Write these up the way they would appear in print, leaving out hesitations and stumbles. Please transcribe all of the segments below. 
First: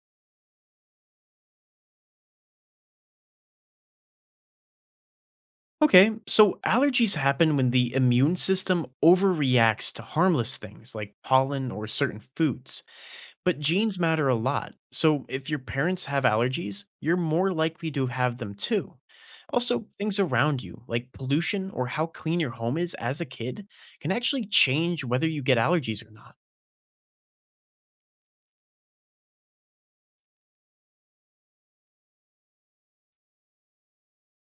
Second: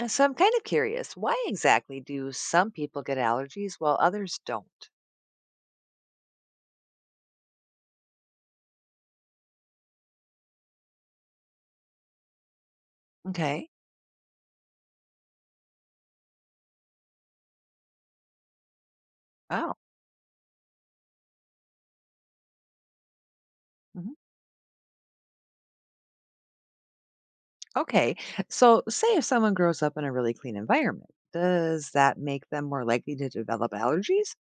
And so I'm kind of curious, why exactly do some people get allergies while others don't? Okay, so allergies happen when the immune system overreacts to harmless things like pollen or certain foods. But Okay. genes matter a lot, so if your parents have allergies, you're more likely to have them too. Oh. Also, things around you, like pollution or how clean your home is as a kid, Mhm. can actually change whether you get allergies or not. Okay, so say if someone grows up in a really clean environment, does that make them more likely to develop allergies?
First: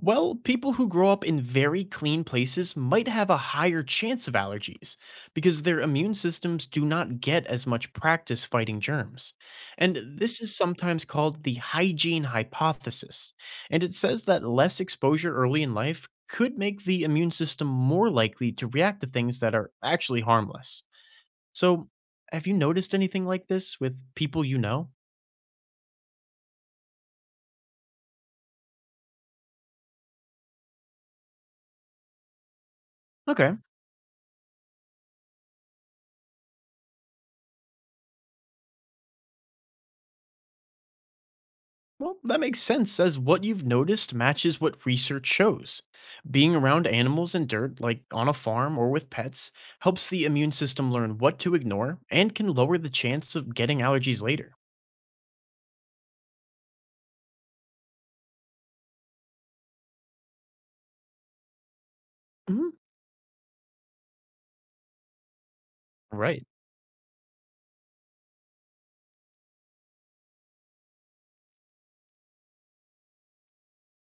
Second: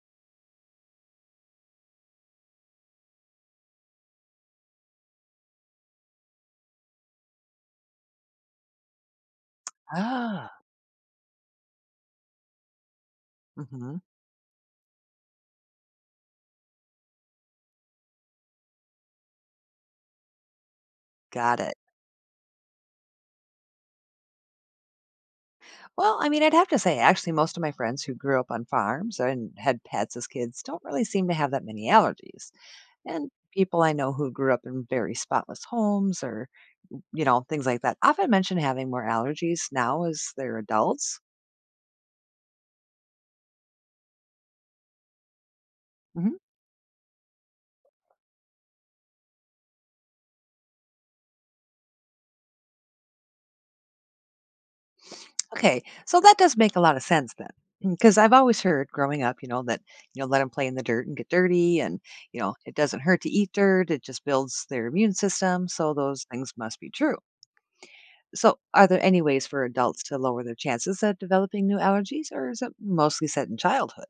Well, people who grow up in very clean places might have a higher chance of allergies because their immune systems do not get as much practice fighting germs. And this is ah, sometimes called the hygiene hypothesis. And it hmm. says that less exposure early in life could make the immune system more likely to react to things that are actually harmless. Got it. So, have you noticed anything like this with people you know? Well, I'd have to say, actually, most of my friends who grew up on farms and had pets as kids don't really seem to have that many allergies. And Okay. people I know who grew up in very spotless homes or things like that often mention having more allergies now as they're adults. Well, that makes sense, as what you've noticed matches what research shows. Hmm. Being around animals and dirt, like on a farm or with pets, helps the immune system learn what to ignore and can lower the chance of getting allergies later. Okay, so that does make a lot of sense then. Because I've always heard growing up, let them play in the dirt and get dirty. And, Hmm. it doesn't hurt to eat dirt. It just builds their immune system. So those Right. things must be true. So are there any ways for adults to lower their chances of developing new allergies, or is it mostly set in childhood?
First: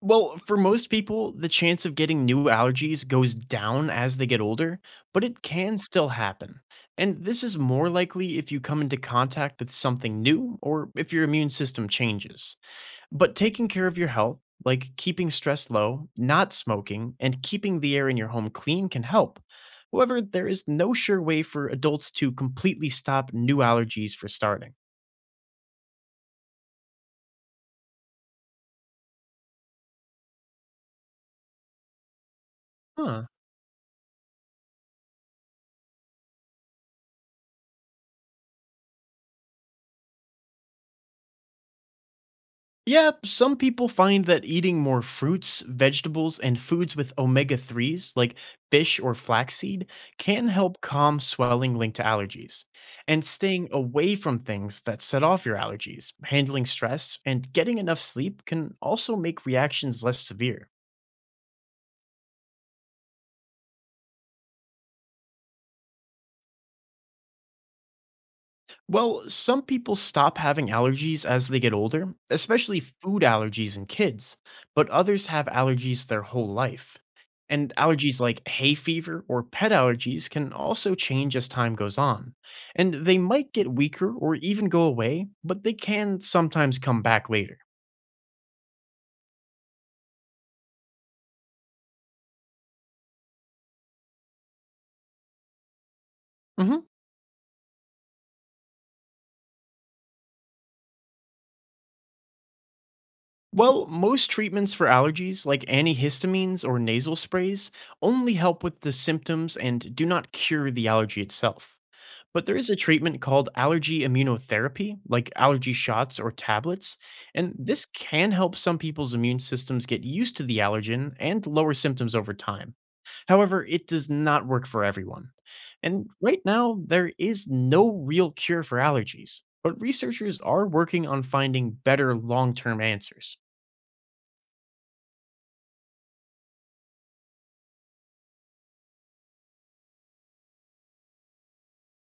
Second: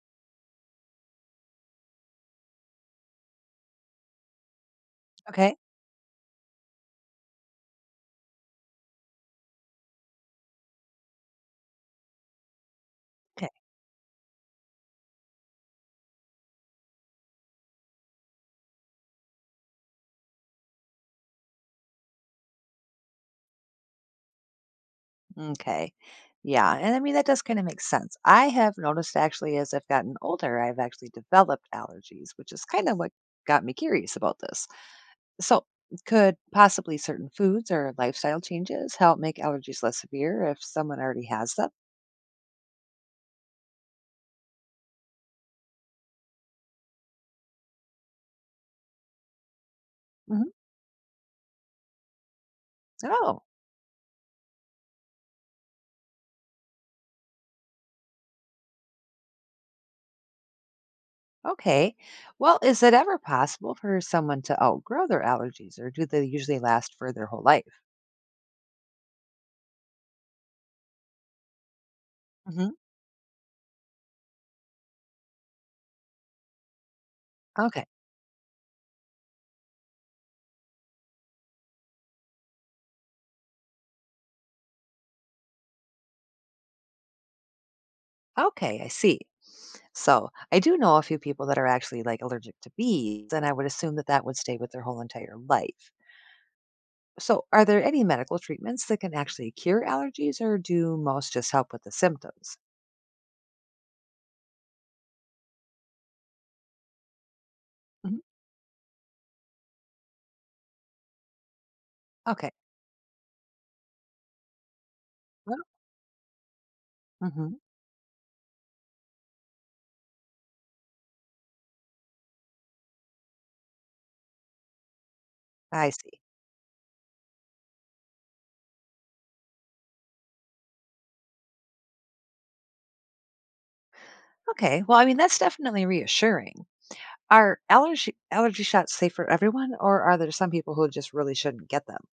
Well, for most people, the chance of getting new allergies goes down as they get older, but it Okay. can still happen. And this is more likely if you come into contact with something new or if your immune system changes. But taking care of your health, like keeping stress low, not smoking, and keeping the air in your home clean can help. However, there is no sure way for adults to completely stop new allergies for starting. Okay, yeah. And that does kind of make sense. I have noticed, actually, as I've gotten older, I've actually developed allergies, which is kind of what Huh. got me curious about this. So, could possibly certain foods or lifestyle changes help make allergies less severe if someone already has them? Yeah, some people find that eating more fruits, vegetables, and foods with omega 3s, like fish or flaxseed, Hmm. can help calm swelling linked to allergies. And Oh, staying away from things that set off your allergies, handling stress, and getting enough sleep can also make reactions less severe. okay. Well, is it ever possible for someone to outgrow their allergies, or do they usually last for their whole life? Well, some people stop having allergies as they get older, Hmm. especially food allergies in kids, but others have allergies their whole life. And Okay. allergies like hay fever or pet allergies can also change as time goes on. And they might get weaker or even go away, but they can sometimes come back later. Okay, I see. So I do know a few people that are actually like allergic to bees, and I would assume that that would stay with their whole entire life. Mhm. So, are there any medical treatments that can actually cure allergies, or do most just help with the symptoms? Well, most treatments for allergies, like antihistamines or nasal sprays, Mhm. only help with the symptoms and do not cure the allergy itself. But Okay. there is a treatment called allergy immunotherapy, like Well. allergy shots or tablets, Hmm. and this can help some people's immune systems get used to the allergen and lower symptoms over time. However, it does not work for everyone. I And see. right now, there is no real cure for allergies, but researchers are working on finding better long term answers. Okay. Well, that's definitely reassuring. Are allergy shots safe for everyone, or are there some people who just really shouldn't get them?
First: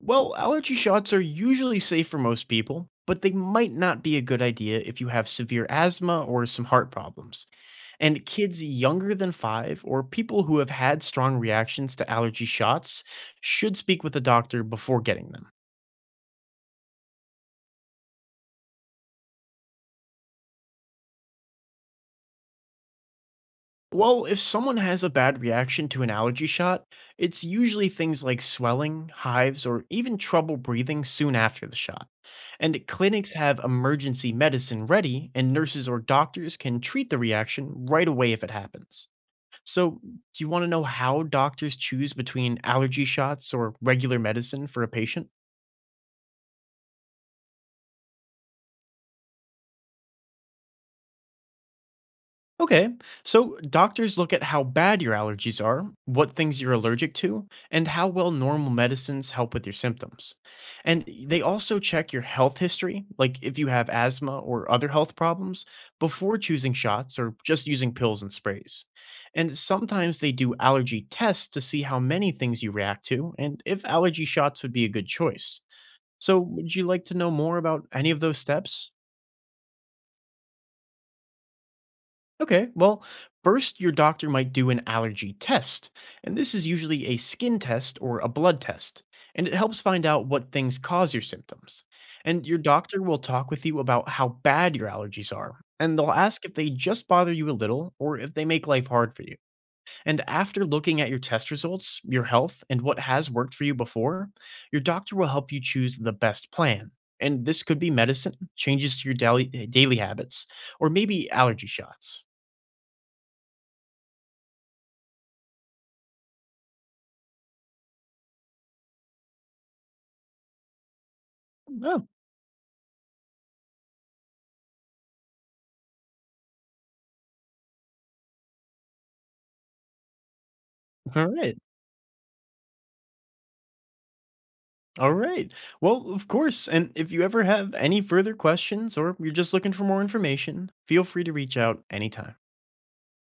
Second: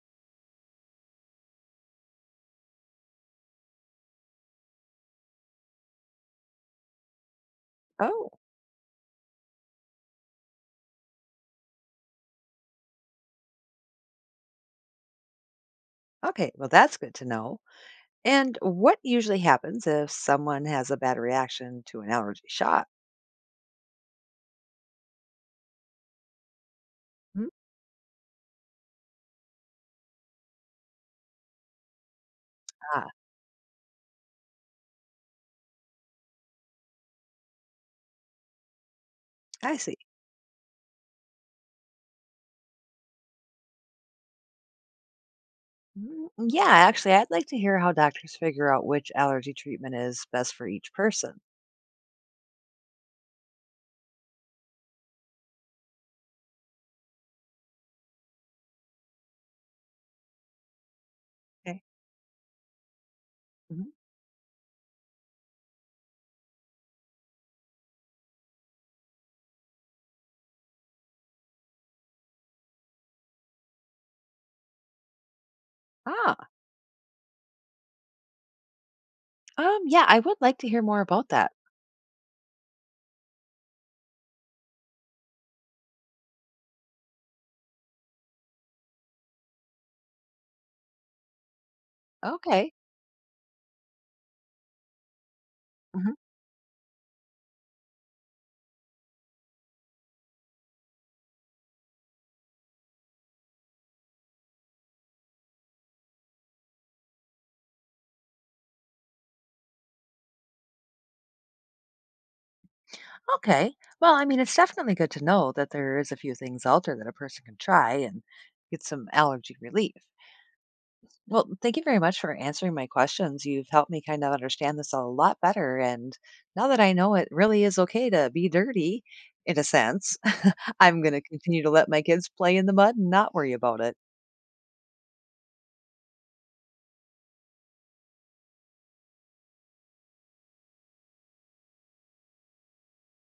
Well, allergy shots are usually safe for most people, but they might not be a good idea if you have severe asthma or some heart problems. And Oh, kids younger than five or people who have had strong reactions to allergy shots should speak with a doctor before getting them. okay. Well, that's good to know. And what usually happens if someone has a bad reaction to an allergy shot? Well, if someone has a bad reaction to an allergy shot, it's Mm. usually things like swelling, hives, or even trouble breathing soon after the shot. And Ah, clinics have emergency medicine ready, and nurses or doctors can treat the reaction right away if it happens. I see. So, do you want to know how doctors choose between allergy shots or regular medicine for a patient? Mm. Yeah, actually, I'd like to hear how doctors figure out which allergy treatment is best for each person. Okay, so doctors look at how bad your allergies are, what things you're allergic to, and how well normal medicines help with your symptoms. And they also Okay. check your health history, like if you Mhm. have asthma or other health problems, before choosing shots or just using pills and sprays. And sometimes they do allergy tests to see how many things you react to and if allergy shots would be a good choice. So, Ah. would you like to know more about any of those steps? Yeah, I would like to hear more about that. Okay, well, first, your doctor might do an allergy test, and this is usually a skin test or a blood test, and it helps find out what things cause your symptoms. And your Okay. doctor will talk with you about how bad your allergies are, and they'll Hmm. ask if they just bother you a little or if they make life hard for you. And after looking at your test results, your health, and what has worked for you before, your doctor will help you choose the best plan. And this could be medicine, changes to your daily habits, or maybe allergy shots. Okay. Well, it's definitely good to know that there is a few things out there that a person can try and get some allergy relief. Well, thank you very Oh, much for answering my questions. You've helped me kind of understand this a lot better. And now that I know it really is okay to be dirty, in a sense, I'm going to all right. continue to let my kids play in the mud and not worry about it. All right. Well, of course. And if you ever have any further questions or you're just looking for more information, feel free to reach out anytime.